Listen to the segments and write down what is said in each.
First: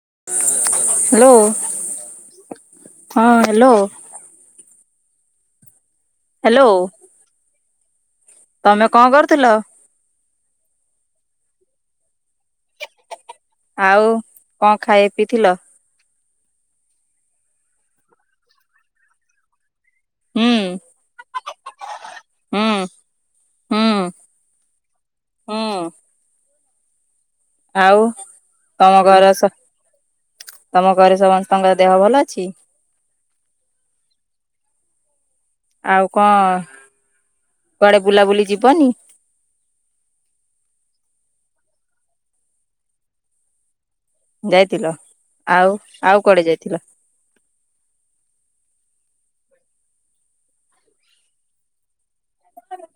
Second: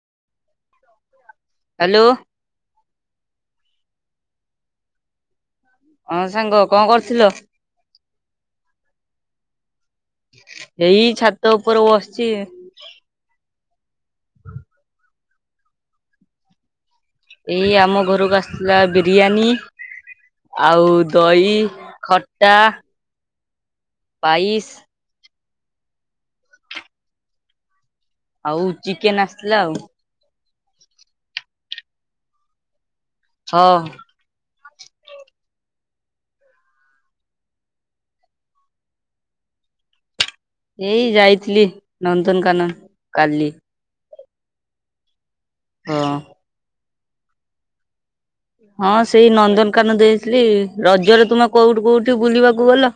Hello hello ହଁ hello. ହଁ ସାଙ୍ଗ କଁ କରୁଥିଲ। ତମେ କଁ କରୁଥିଲ। ଏଇ ଛାତ ଉପରେ ବସ ଆଉ କଁ ଖାଇ ପିଇଥିଲ। ଏଇ ଆମ ଘରକୁ ଆସିଥିଲା ବିରିୟାନୀ ହୁଁ ଆଉ ଦହି ଖଟା। ହୁଁ ହୁଁ ପାଇସ୍ ହୁଁ। ଆଉ ଆଉ ତମ ଚିକେନ ଘର ସ ଆସିଥିଲା ଆଉ ତମ ଘରେ ସମସ୍ତଙ୍କର ଦେହ ଭଲ ଅଛି। ହଁ। ଆଉ କଁ କୁଆଡ଼େ ବୁଲାବୁଲି ଯିବନି। ଏଇ ଯାଇଥିଲି ନନ୍ଦନକାନନ କାଲି। ଯାଇଥିଲ ଆଉ ହଁ ଆଉ କୁଆଡେ ଯାଇଥିଲ। ହଁ ସେଇ ନନ୍ଦନକାନନ ଦେଇଥିଲି ରଜରେ ତୁମ କୋଉଠୁ କୋଉ ଟି ବୁଲିବାକୁ ଗଲ।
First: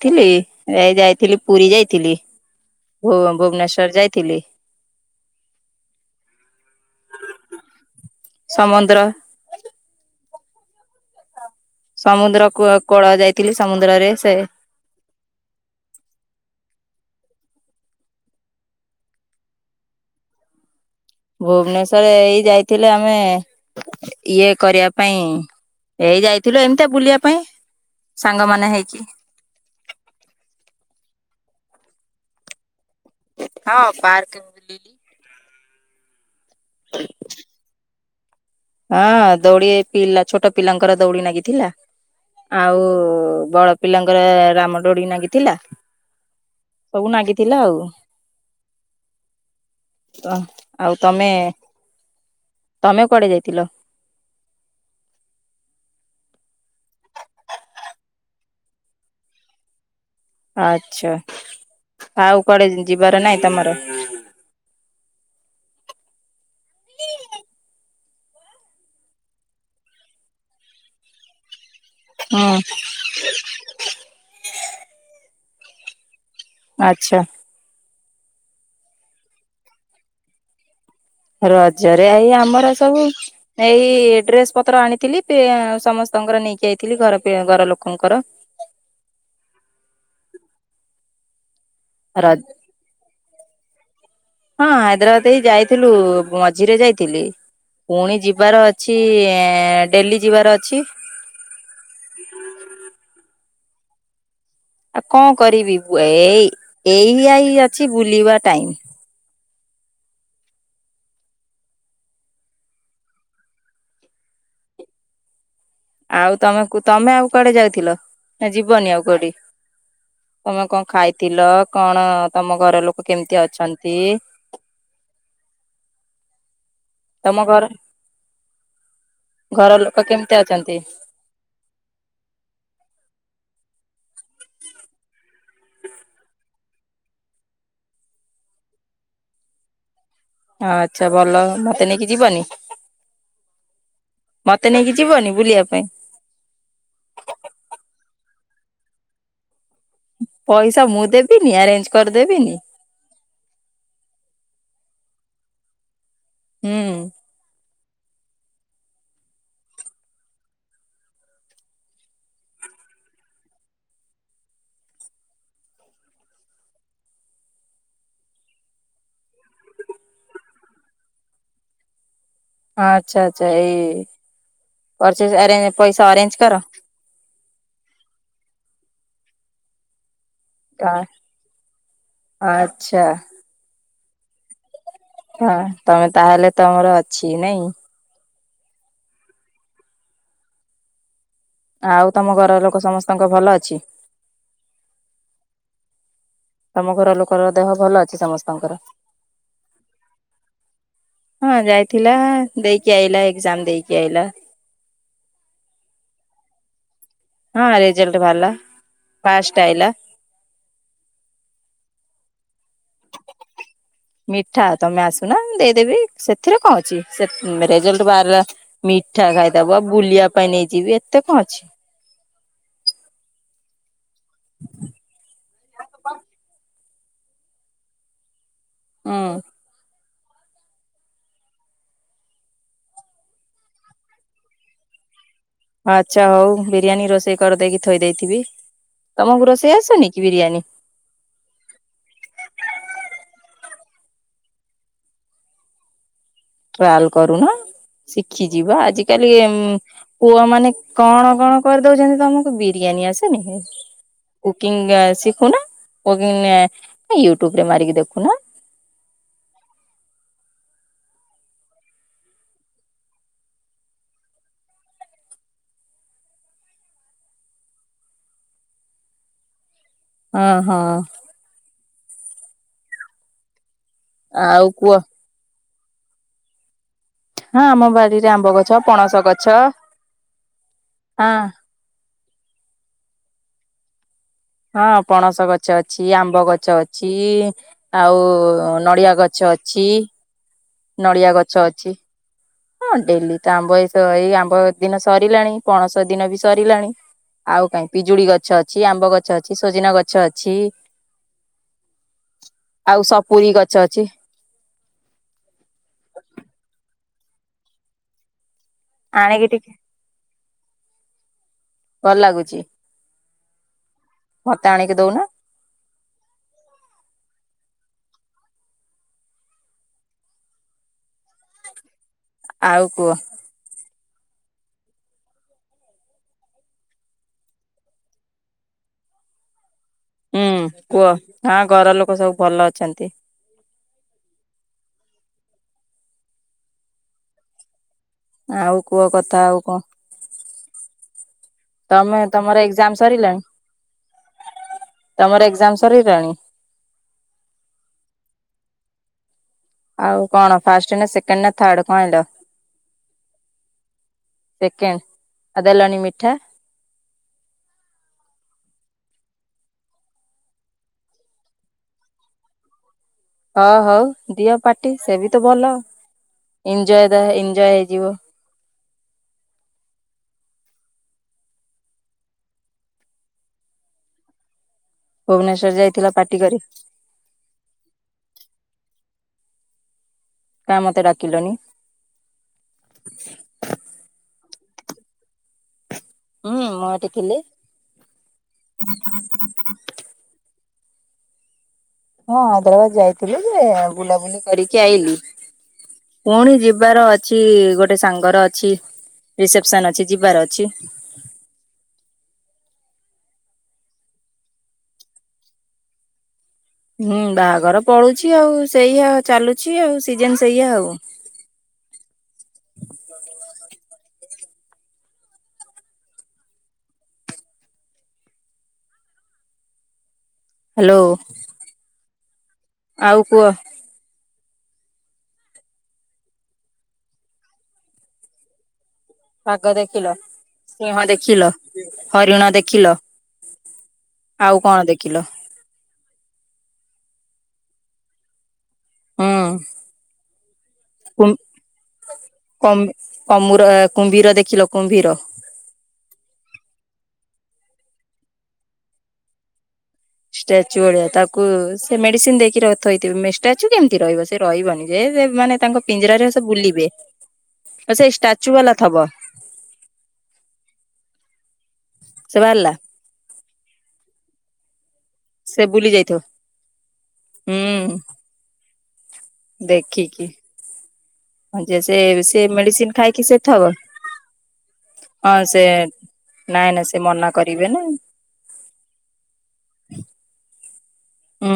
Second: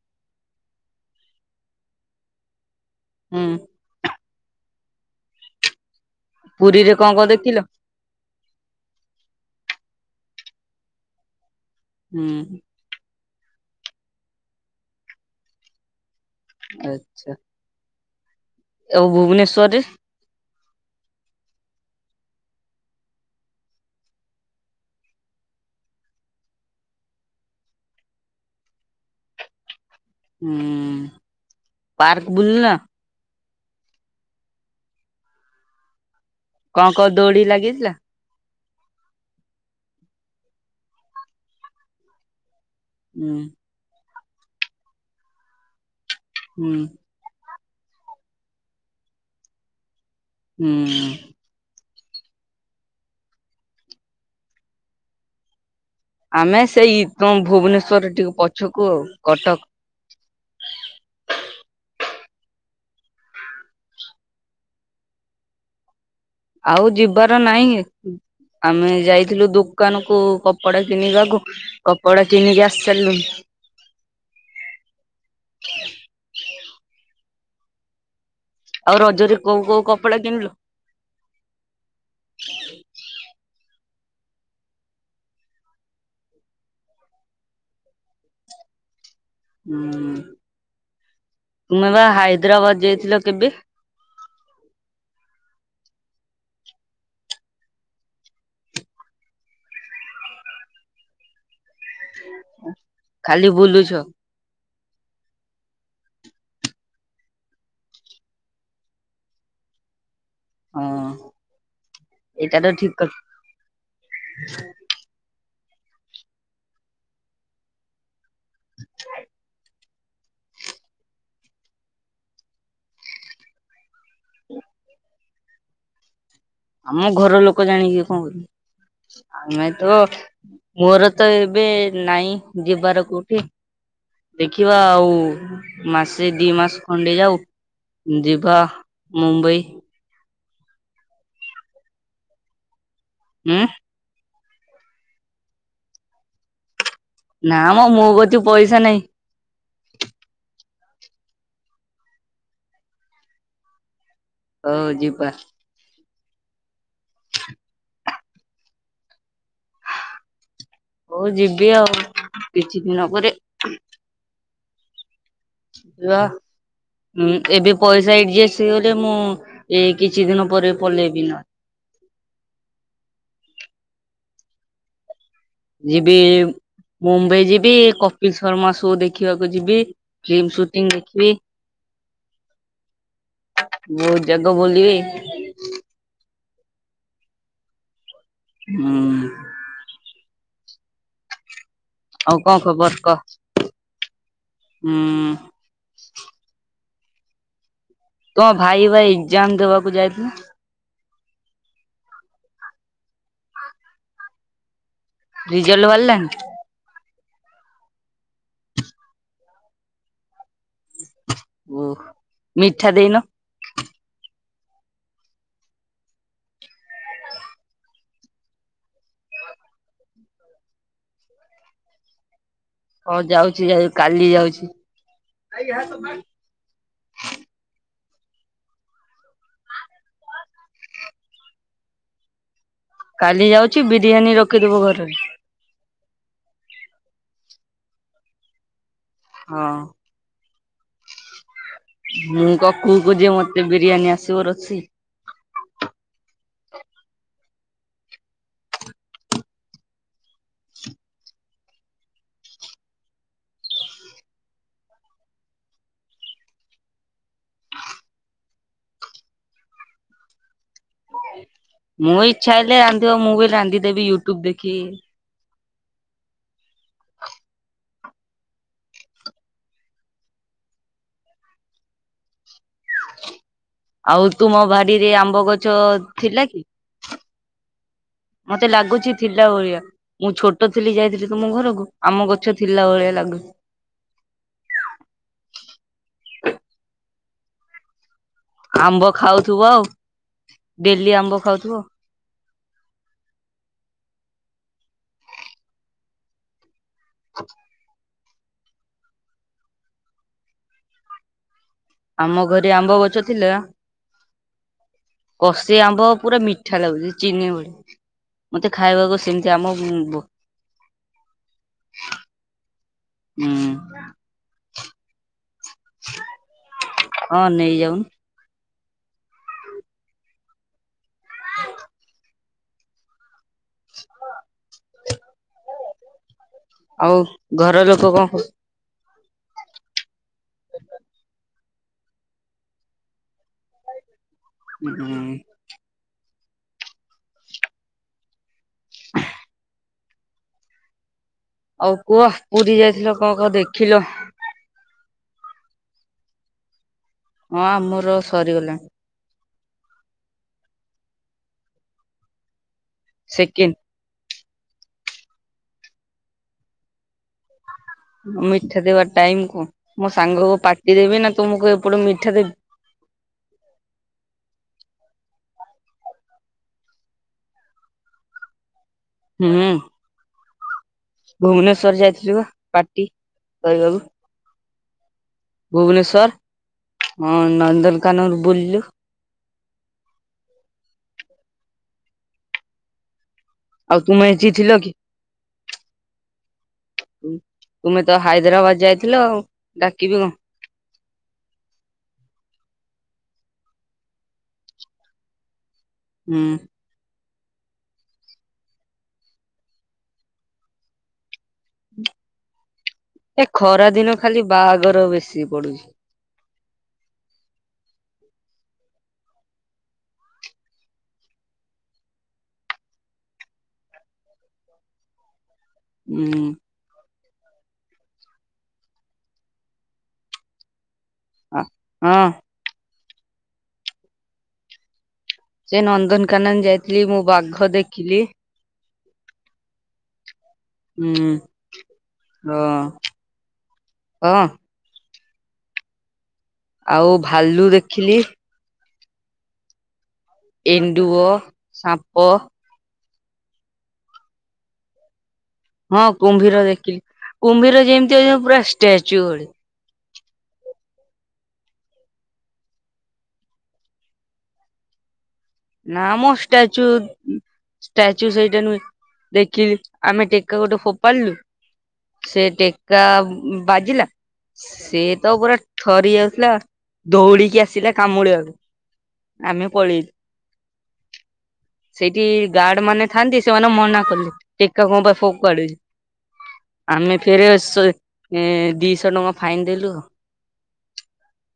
ଥିଲି ଏ ଯାଇଥିଲି ପୁରୀ ଯାଇଥିଲି ଭୁ ହୁଁ ଭୁବନେଶ୍ଵର ଯାଇଥିଲି। ପୁରୀରେ କଁ କଁ ଦେଖିଲ। ସମୁଦ୍ର ହୁଁ ସମୁଦ୍ର କୁଅ କୋଳ ଯାଇଥିଲି ସମୁଦ୍ରରେ ସେ ଆଚ୍ଛା। ଆଉ ଭୁବନେଶ୍ଵର ରେ ଭୁବନେଶ୍ଵରରେ ଏଇ ଯାଇଥିଲେ ଆମେ ଇଏ କରିବା ପାଇଁ ଏଇ ଯାଇଥିଲୁ ଏମିତିଆ ବୁଲିବା ପାଇଁ। ସାଙ୍ଗମାନେ ହେଇକି। ହୁଁ ପାର୍କ ବୁଲ ନ ହଁ ପାର୍କ ବି ବୁଲିଲି। କଁ କଁ ଦୌଡି ଲାଗିଥିଲା। ହଁ ଦୌଡି ପିଲା ଛୋଟୋ ପିଲାଙ୍କର ଦୌଡି ନାଗିଥିଲା। ଆଉ ହୁଁ ବଡ ପିଲାଙ୍କର ରାମଦୋଡି ନାଗିଥିଲା। ହୁଁ। ଥିଲା ଆଉ ତ ଆଉ ହୁଁ ତମେ ତମେ କୁଆଡେ ଯାଇଥିଲ। ଆମେ ସେଇ ତୁମ ଭୁବନେଶ୍ଵରରେ ଟିକେ ପଛୁକୁ ଆଉ କଟକ ଆଚ୍ଛା ଆଉ କୁଆଡ଼େ ଯିବାର ନାଇଁ ତମର। [inaudible] ଆଉ ଯିବାର ନାଇଁ ଏ। ଆମେ ଯାଇଥିଲୁ ଦୁକାନ କୁ କପଡା କିଣିବାକୁ। କପଡା ହୁଁ କିଣିକି ଆସି ସାରିଲୁଣୁ। ଆଚ୍ଛା। ଆଉ ରଜରେ କୋଉ କୋଉ କପଡା କିଣିଲ। ରଜରେ ଏଇ ଆମର ସବୁ ଏଇ ଡ୍ରେସ ପତ୍ର ଆଣିଥିଲି ପେ ସମସ୍ତଙ୍କର ନେଇକି ଯାଇଥିଲି ଘର ପେ ଘର ଲୋକଙ୍କର [inaudible] ହଁ ତମେବା ରଜ ହାଇଦ୍ରାବାଦ ଯାଇଥିଲ କେବେ? ହଁ ହାଇଦ୍ରାବାଦ ହେଇ ଯାଇଥିଲୁ ମଝିରେ ଯାଇଥିଲି। ପୁଣି ଯିବାର ଅଛି ଏ ଡେଲି ଯିବାର ଅଛି। ଖାଲି ବୁଲୁଛ। ଆଉ କଣ କରିବି ଏଇ ଏଇନିଆ ଅଛି ବୁଲିବା ଟାଇମ। ହଁ ଏଇଟା ତ ଠିକ କଥା। ଆଉ ତମେ ତମେ ଆଉ କୁଆଡେ ଯାଇଥିଲ ନା ଯିବନି ଆଉ କୋଉଠି? ତମେ କଣ ଖାଇଥିଲ କଣ ତମ ଘର ଲୋକ କେମିତି ଅଛନ୍ତି। [inaudible] ଆମ ଘର ଲୋକ ଜାଣିକି କଣ କରିବ। ଆମେ ଘର ଲୋକ ତ କେମିତି ଅଛନ୍ତି? ମୋର ତ ଏବେ ନାଇଁ ଯିବାର କୋଉଠି। ଦେଖିବା ଆଉ ମାସେ ଦି ମାସ ଖଣ୍ଡେ ଯାଉ। ଯିବା ମୁମ୍ବାଇ। ହ ଆଚ୍ଛା ଭଲ ମତେ ନେଇକି ଯିବନି? ହମ୍ଁ। ମତେ ନେଇକି ଯିବନି ବୁଲିବା ପାଇଁ। ନା ମ ମୋ କତି ପଇସା ନାହିଁ। ପଇସା ମୁଁ ଦେବିନି ଆରେଞ୍ଜ କରି ଦେବିନି। ହଉ ଯିବା। ହୁଁ। ହଉ ଯିବି ଆଉ କିଛି ଦିନ ପରେ [unintelligible] ହଁ ଏବେ ପଇସା ଏଡଜଷ୍ଟ ହେଇଗଲେ ମୁଁ ଯାଇ କିଛି ଦିନ ପରେ ପଲେଇବି ନା ଅଚ୍ଛା ଆଚ୍ଛା ଏଇ ରେ ପଇସା ଅରେଞ୍ଜ କର। ଏବେ କପିଲ ଶର୍ମା ସୋ ଦେଖିବାକୁ ଯିବି। ଫିଲ୍ମ ସୁଟିଂ ଦେଖିବି ଆଚ୍ଛା ବହୁତ ଜାଗ ବୁଲିବି। ହଁ ତମେ ତାହେଲେ ତମର ଅଛି ନାଇଁ। ହଁ। ତମ ଆଉ ଘର କଣ ଲୋକ ଖବର କହ ସମସ୍ତଙ୍କ ଭଲ ଅଛି? ହୁଁ। ତମ ଘର ଲୋକର ଦେହ। ଭଲ ଅଛି ତମ ସମସ୍ତଙ୍କର? ଭାଇ ଭାଇ ଇଜାମ ଦେବାକୁ ଯାଇଥିଲ। ହଁ ଯାଇଥିଲା ଦେଇକି ଆଇଲା ଏକଜାମ ଦେଇକି ଆଇଲା। ରିଜଲଟ ବାଲିଲାଣି? ହଁ ରେଜଲ୍ଟ ବାହାରିଲା ପାଷ୍ଟ ଆଇଲା। ଓ ମିଠା ଦେଇନ? [unintelligible] ମିଠା ତମେ ଆସୁନା ଦେଇଦେବି ସେଥିରେ କଣ ଅଛି ସେ ରେଜଲ୍ଟ ବା ମିଠା ଖାଇଦବ ବୁଲିବା ପାଇଁ ନେଇଯିବି ଏତେ କଣ ଅଛି। ହଁ ଯାଉଛି ଯାଉ କାଲି ଯାଉଛି। ହୁଁ। କାଲି ଯାଉଛି ବିରିୟାନୀ ରଖିଦବୁ ଘରେ। ଆଚ୍ଛା ହଉ ବିରିୟାନୀ ରୋଷେଇ କରିଦେଇକି ଥୋଇ ଦେଇଥିବି। ତମକୁ ହଁ ରୋଷେଇ ଆସନିକି ବିରିୟାନୀ? ମୁଁ କ କୁକ ଯେ ମତେ ବିରିୟାନୀ ଆସିବ ରୋଷେଇ। ଟ୍ରାଲ କରୁନ। ଶିଖିଯିବା ଆଜିକାଲି ଉଁ ପୁଅମାନେ କଣ କଣ କରିଦଉଛନ୍ତି ତମକୁ ବିରିୟାନୀ ଏନି ଆସିନିକି କୁକିଂ ଶିକୁନା। ୟୁଟ୍ୟୁବ ରେ ମାରିକି ଦେଖୁନା। ମୁଁ ଇଛା ହେଲେ ଜାଣିଥିବ ମୁଁ ବି ରାନ୍ଧିଦେବି ୟୁଟ୍ୟୁବ ଦେଖିକି। ହଁ ହଁ। ଆଉ ତୁମ ବାଡିରେ ଆମ୍ବ ଗଛ ଥିଲା କି? ହଁ ଆମ ବାଡିରେ ଆ ମତେ ଲାଗୁଛି ଥିଲା ଭଳିଆ ମୁଁ ଛୋଟ ଥିଲି ଯାଇଥିଲି ହଁ ତୁମ ଘରକୁ ଆମ ଗଛ ଥିଲା ଭଳିଆ ଲାଗୁଛି। ହଁ ପଣସ ଗଛ ଅଛି ଆମ୍ବ ଗଛ ଅଛି ଆଉ ଆମ୍ବ ନଡିଆ ଗଛ ଖାଉଥିବ ଆଉ ଅଛି ଡେଲି ନଡିଆ ଆମ୍ବ ଗଛ ଖାଉଥିବ। ଅଛି। ହଁ ଡେଲି ତ ଆମ୍ବ ଏ ଏଇ ଆମ୍ବ ଦିନ ସରିଲାଣି ପଣସ ଦିନ ବି ସରିଲାଣି। ଆଉ କାଇଁ ପିଜୁଳି ଗଛ ଅଛି ଆମ୍ବ ଗଛ ଅଛି ସଜନା ଗଛ ଅଛି। ଆମ ଘରେ ଆମ୍ବ ଆଉ ଗଛ ସପୁରୀ ଥିଲା ଗଛ ଅଛି କଷି ଆମ୍ବ ପୁରା ମିଠା ଲାଗୁଛି। ଚିନି ଭଳି ମତେ ଖାଇବାକୁ ଆଣିକି ସେମିତି ଟିକେ ଆମ ଭଲ ଲାଗୁଛି ଉଁ ମତେ ଆଣିକି ଦଉନା। ହଁ ନେଇ ଯାଉନୁ। ହଁ [inaudible] ଆଉ କୁଅ? ଆଉ ଘର ଲୋକ କଣ କହୁ ହୁଁ କୁହ ହଁ ଘର ଲୋକ ସବୁ ଭଲ ଅଛନ୍ତି। ହୁଁ। ଆଉ କୁହ କଥା ଆଉ କଣ? ଆଉ ତମେ କୁହ ତମର ପୁରୀ ଏକ୍ଜାମ ଯାଇଥିଲ ସରିଲାଣି କଣ କଣ ଦେଖିଲ? ତମର ଏକ୍ଜାମ ସରିଗଲାଣି? ହଁ ଆମର ସରିଗଲାଣି। ଆଉ କଣ ଫାଷ୍ଟ ନା ସେକେଣ୍ଡ ନା ଥାଡ କଣ ଆଇଁଲ? ସେକେନ୍। ସେକେଣ୍ଡ ଆ ଦେଲନି ମିଠା। ମିଠା ଦେବାର ଟାଇମ କୁହ ମୋ ସାଙ୍ଗକୁ ପାଟି ଦେବି ନା ତୁମକୁ ଏପଟେ ମିଠା ଦେବି। ହଁ ହଉ ଦିଅ ପାଟି ସେ ବି ତ ଭଲ ଏଞଜୟ ଏଞଜୟ ହେଇଯିବ। ହୁଁ। ଭୁବନେଶ୍ଵର ଯାଇଥିଲି ବା ପାଟି କହିବାକୁ। ଭୁବନେଶ୍ଵର ଯାଇଥିଲ ଭୁବନେଶ୍ଵର ପାର୍ଟି କରି ହଁ ନନ୍ଦନକାନନ ବୁଲିଲୁ। କାଇଁ ମତେ ଡାକିଲନି। କି ଥିଲ କି? ହୁଁ ମୁଁ ଏଠି ଥିଲି ତୁମେ ତ ହାଇଦ୍ରାବାଦ ଯାଇଥିଲ ଆଉ ଡାକିବି କଣ। ହଁ ହାଇଦ୍ରାବାଦ ଯାଇଥିଲୁ ଯେ ବୁଲାବୁଲି କରିକି ଆଇଲି। ହୁଁ ପୁଣି ଯିବାର ଅ ଛି ଗୋଟେ ସାଙ୍ଗର ଅଛି ରିସେପସନ ଅଛି ଯିବାର ଅଛି। [inaudible] ଏ ଖରା ଦିନ ଖାଲି ବାହାଘର ବେଶୀ ପଡୁଛି। ହୁଁ ବାହାଘର ପଡୁଛି ଆଉ ସେଇଆ ଚାଲୁଛି ଆଉ ସିଜନ ସେଇଆ ଆଉ। [inaudible] ହୁଁ। ହ୍ୟାଲୋ। ଅ ହଁ। ଆଉ କୁହ। ସେ ନନ୍ଦନକାନନ ଯାଇଥିଲି ମୁଁ ବାଘ ଦେଖିଲି। ବାଗ ଦେଖିଲ? ସିଂହ ହୁଁ ଦେଖିଲ ହରିଣ ହଁ ଦେଖିଲ ହଁ ଆଉ କଣ ଦେ ଖିଲ। ଆଉ ଭାଲୁ ଦେଖିଲି। ହୁଁ। ଏଣ୍ଡୁଅ, ସାପ। ଅମୁର କୁମ୍ଭୀର ଦେଖିଲ କୁମ୍ଭୀର? ହଁ କୁମ୍ଭୀର ଦେଖିଲି କୁମ୍ଭୀର ଯେମତି ଅ ପୁରା ଷ୍ଟେଚୁ ଭଳି। ଷ୍ଟାଚୁ ଭଳିଆ ତାକୁ ସେ ମେଡ଼ିସିନ୍ ଦେଇକିଥୋଇଥିବେ ଷ୍ଟାଚୁ କେମିତି ରହିବ ସେ ରହିବନି ଯେ ମାନେ ତାଙ୍କ ନା ପିଞ୍ଜରାରେ ମ ସେ ଷ୍ଟାଚୁ ବୁଲିବେ। ଆଉ ସେଇ ଷ୍ଟାଚୁ ସେଇଟା ବାଲା ନୁହେଁ। ଥବ ଦେଖିଲି ଆମେ ଟେକା ଗୋଟେ ଫୋପାଡ଼ିଲୁ ସେ ଟେକା ବାଜିଲା? ସେ ତ ପୁରା ସେ ବୁଲି ଥରି ଯାଇଥିବ ଯାଉଥିଲା ଦୌଡି଼କି ଆସିଲା ହୁଁ କାମୁଡି଼ବାକୁ। ଦେଖିକି ଯେ ସେ ସେଇଠି ସେ ଗାର୍ଡ ମେଡିସିନ ମାନେ ଖାଇକି ସେ ଥାଆନ୍ତି ଥବ ସେମାନେ ମନା କଲେ ଟେକା କଣ ପାଇଁ ହଁ ସେ ଫୋପାଡୁ଼ ନାଇଁ ନାଇଁ ସେ ଆମେ ମନା ଫେରେ କରିବେ ନା ଦିଶହ ଟଙ୍କା ଫାଇନ୍ ଦେଲୁ। ହୁଁ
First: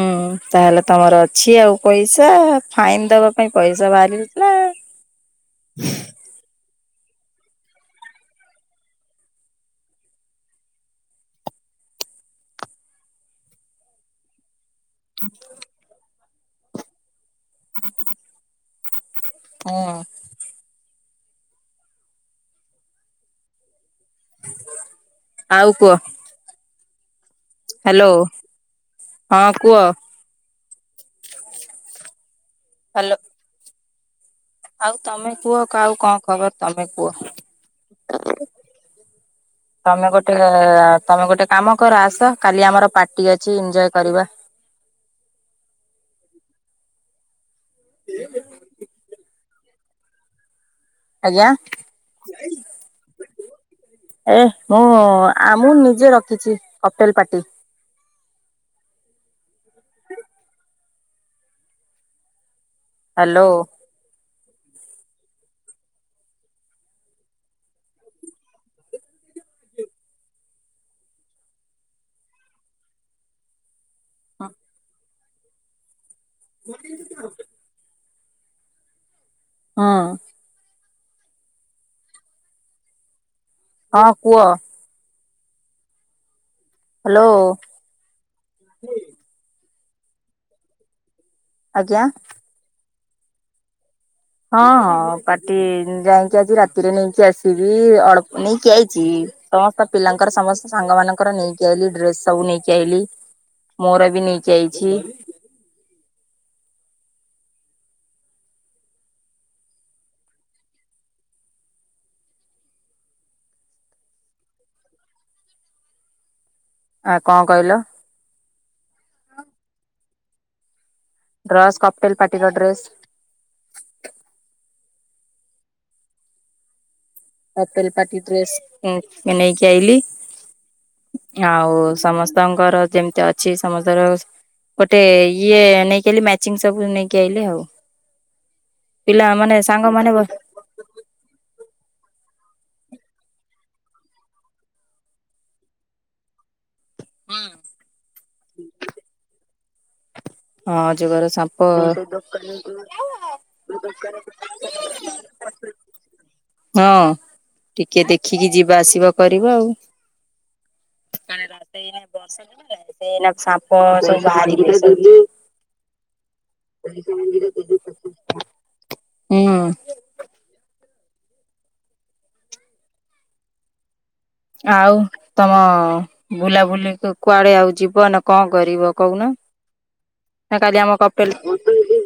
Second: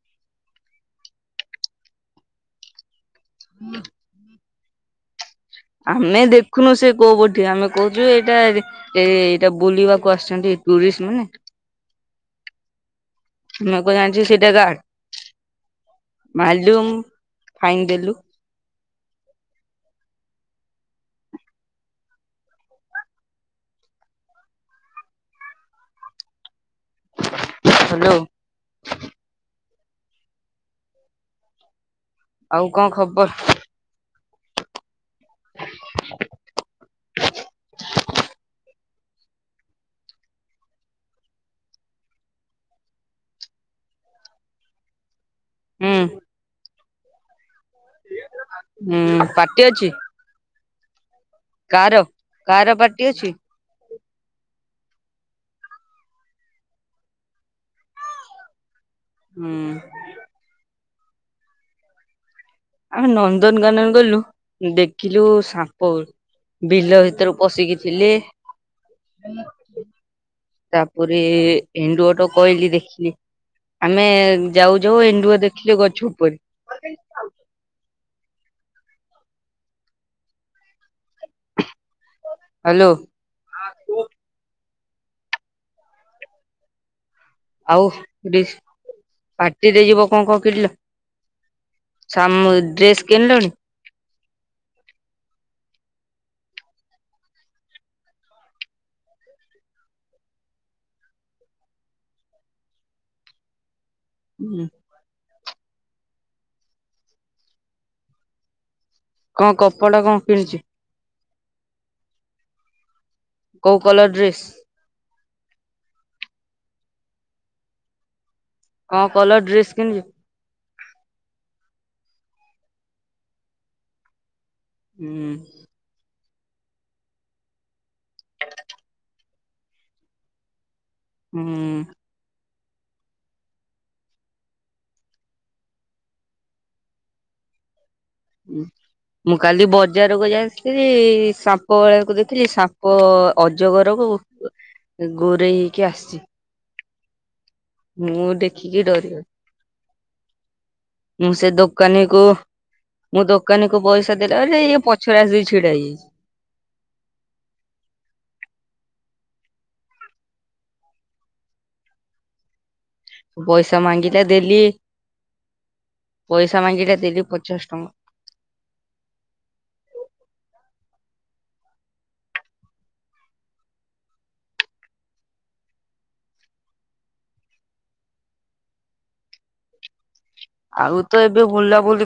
ତାହେଲେ ତମର ଅଛି ଆଉ ପଇସା ଫାଇନ୍ ଦବା ପାଇଁ ପଇସା ବାହାରି ଆମେ ଦେ ଦେଖୁନୁ ସିଏ କୋଉ [unintelligible] ଆମେ କହୁଛୁ ଏଇଟା ଏଇଟା ବୁଲିବାକୁ ଆସିଛନ୍ତି ଟୁରିଷ୍ଟ୍ ମାନେ [inaudible] ମୁଁ କଣ ଜାଣିଛି ସେଇଟା [unintelligible] ହ [unintelligible] ଫାଇନ୍ ଦେଲୁ। ହଁ। ଆଉ କୁହ। ହ୍ୟାଲୋ ହାଲୋ ହଁ କୁହ। ଆଉ କଣ ହ୍ୟାଲୋ ଖବର? ଆଉ ତମେ କୁହ ଆଉ କଣ ଖବର ତମେ କୁହ? ହ ତମେ ଗୋଟେ ତମେ ଗୋଟେ କାମ କର ଆସ କାଲି ଆମର ପାର୍ଟି ଅଛି ଏଞ୍ଜୟ୍ କରିବା। ହ ହୁଁ। ହୁଁ ପାର୍ଟି ଅଛି? ଆଜ୍ଞା କାର କାର ପାର୍ଟି ଅଛି? ଏ ମୁଁ ଆ ମୁଁ ନିଜେ ରଖିଛି ହୋଟେଲ ପାର୍ଟି। ହୁଁ। ଆମେ ହ୍ୟାଲୋ ନନ୍ଦନକାନନ ଗଲୁ। ଦେଖିଲୁ ସାପ ବିଲ ଭିତରୁ ପଶିକି ଥିଲେ। ହୁଁ। ତାପରେ ଏଣ୍ଡୁଅ ଟ କହିଲି ଦେଖିଲି ଆମେ ଯାଉ ଯାଉ ଏଣ୍ଡୁଅ ଦେଖିଲୁ ଗଛ ଉପରେ। ହଁ। ହ୍ୟାଲୋ। ହଁ କୁହ। ହ୍ୟାଲୋ ଆଉ ପାର୍ଟିରେ ଯିବ କଣ କଣ କିଣିଲ? ଆଜ୍ଞା [unintelligible] ଡ୍ରେସ୍ କିଣିଲୁଣି? ହଁ ହଁ ପାର୍ଟି ଯାଇକି ଆଜି ରାତିରେ ନେଇକି ଆସିବି ଅଳ୍ପ ନେଇକି ଆଇଛି ସମସ୍ତ ପିଲାଙ୍କର ସମସ୍ତ ସା ସାଙ୍ଗ ମାନଙ୍କର ନେଇକି ଆଇଲି ଡ୍ରେସ ସବୁ ନେଇକି ଆଇଲି ମୋର ବି ନେଇକି ହୁଁ ଆଇଚି। କଣ କପଡା଼ କଣ କିଣିଛୁ? କୋଉ କଲର ଡ୍ରେସ୍? ଆ କଣ କହିଲ? କଣ କଲର ଡ୍ରେସ୍ କିଣିଲୁ? ଡ୍ରସ କପଟେଲ ପାଟିର ଡ୍ରେସ୍। ହୁଁ ହଲପଟି ଡ୍ରେସ୍ ନେଇେଇକି ଆଇଲି। ଆଉ ହୁଁ ସମସ୍ତଙ୍କର ଯେମିତି ଅଛି ସମସ୍ତର ଗୋଟେ ଇଏ ନେଇକି ଆଇଲି ମ୍ୟାଚିଂ ସବୁ ନେଇକି ଆଇିଲ ଆଉ। ମୁଁ ପିଲାମାନେ କାଲି ସାଙ୍ଗମାନେ ବ ବଜାରକୁ ଯାଇଥିଲି ସାପ ଵାଲାକୁ ଦେଖି ସାପ ଅଜଗରକୁ ଗୁରେଇ ହେଇକି ଆସିଛି। ମୁଁ ଦେଖିକି ଡରିିଗାଲି। ହଁ ଯୋଗର ମୁଁ ସେ ସାପ ଦୋକାନୀକୁ, ମୁଁ ଦୋକାନୀକୁୁ ପଇସା ଦେଲା ବେଳେ ଇଏ ପଛରେ ଆସ ଛିଡା ହେଇଛନ୍ତି ହଁ ଟିକେ ଦେଖିକି ଯିବା ଆସିବା କରିବ ଆଉ ବର୍ଷା। [inaudible] ସେ ଏଇନା ପଇସା ସାପ ସବୁ ମାଗିଲା ଦେଲି ବାହାରିକି ସବୁ ବୁଲୁ ପଇସା ମାଗିଲା ଦେଲି ପଚାଶ ଟଙ୍କା ହୁଁ। [inaudible] ଆଉ ତମ ବୁଲାବୁଲି କୁଆଡେ ଆଉ ଯିବ ନା କଣ କରିବ କହୁନ? ନା କାଲି ଆଉ ଆମ ତ କପେ ଏବେ ବୁଲାବୁଲି ଲ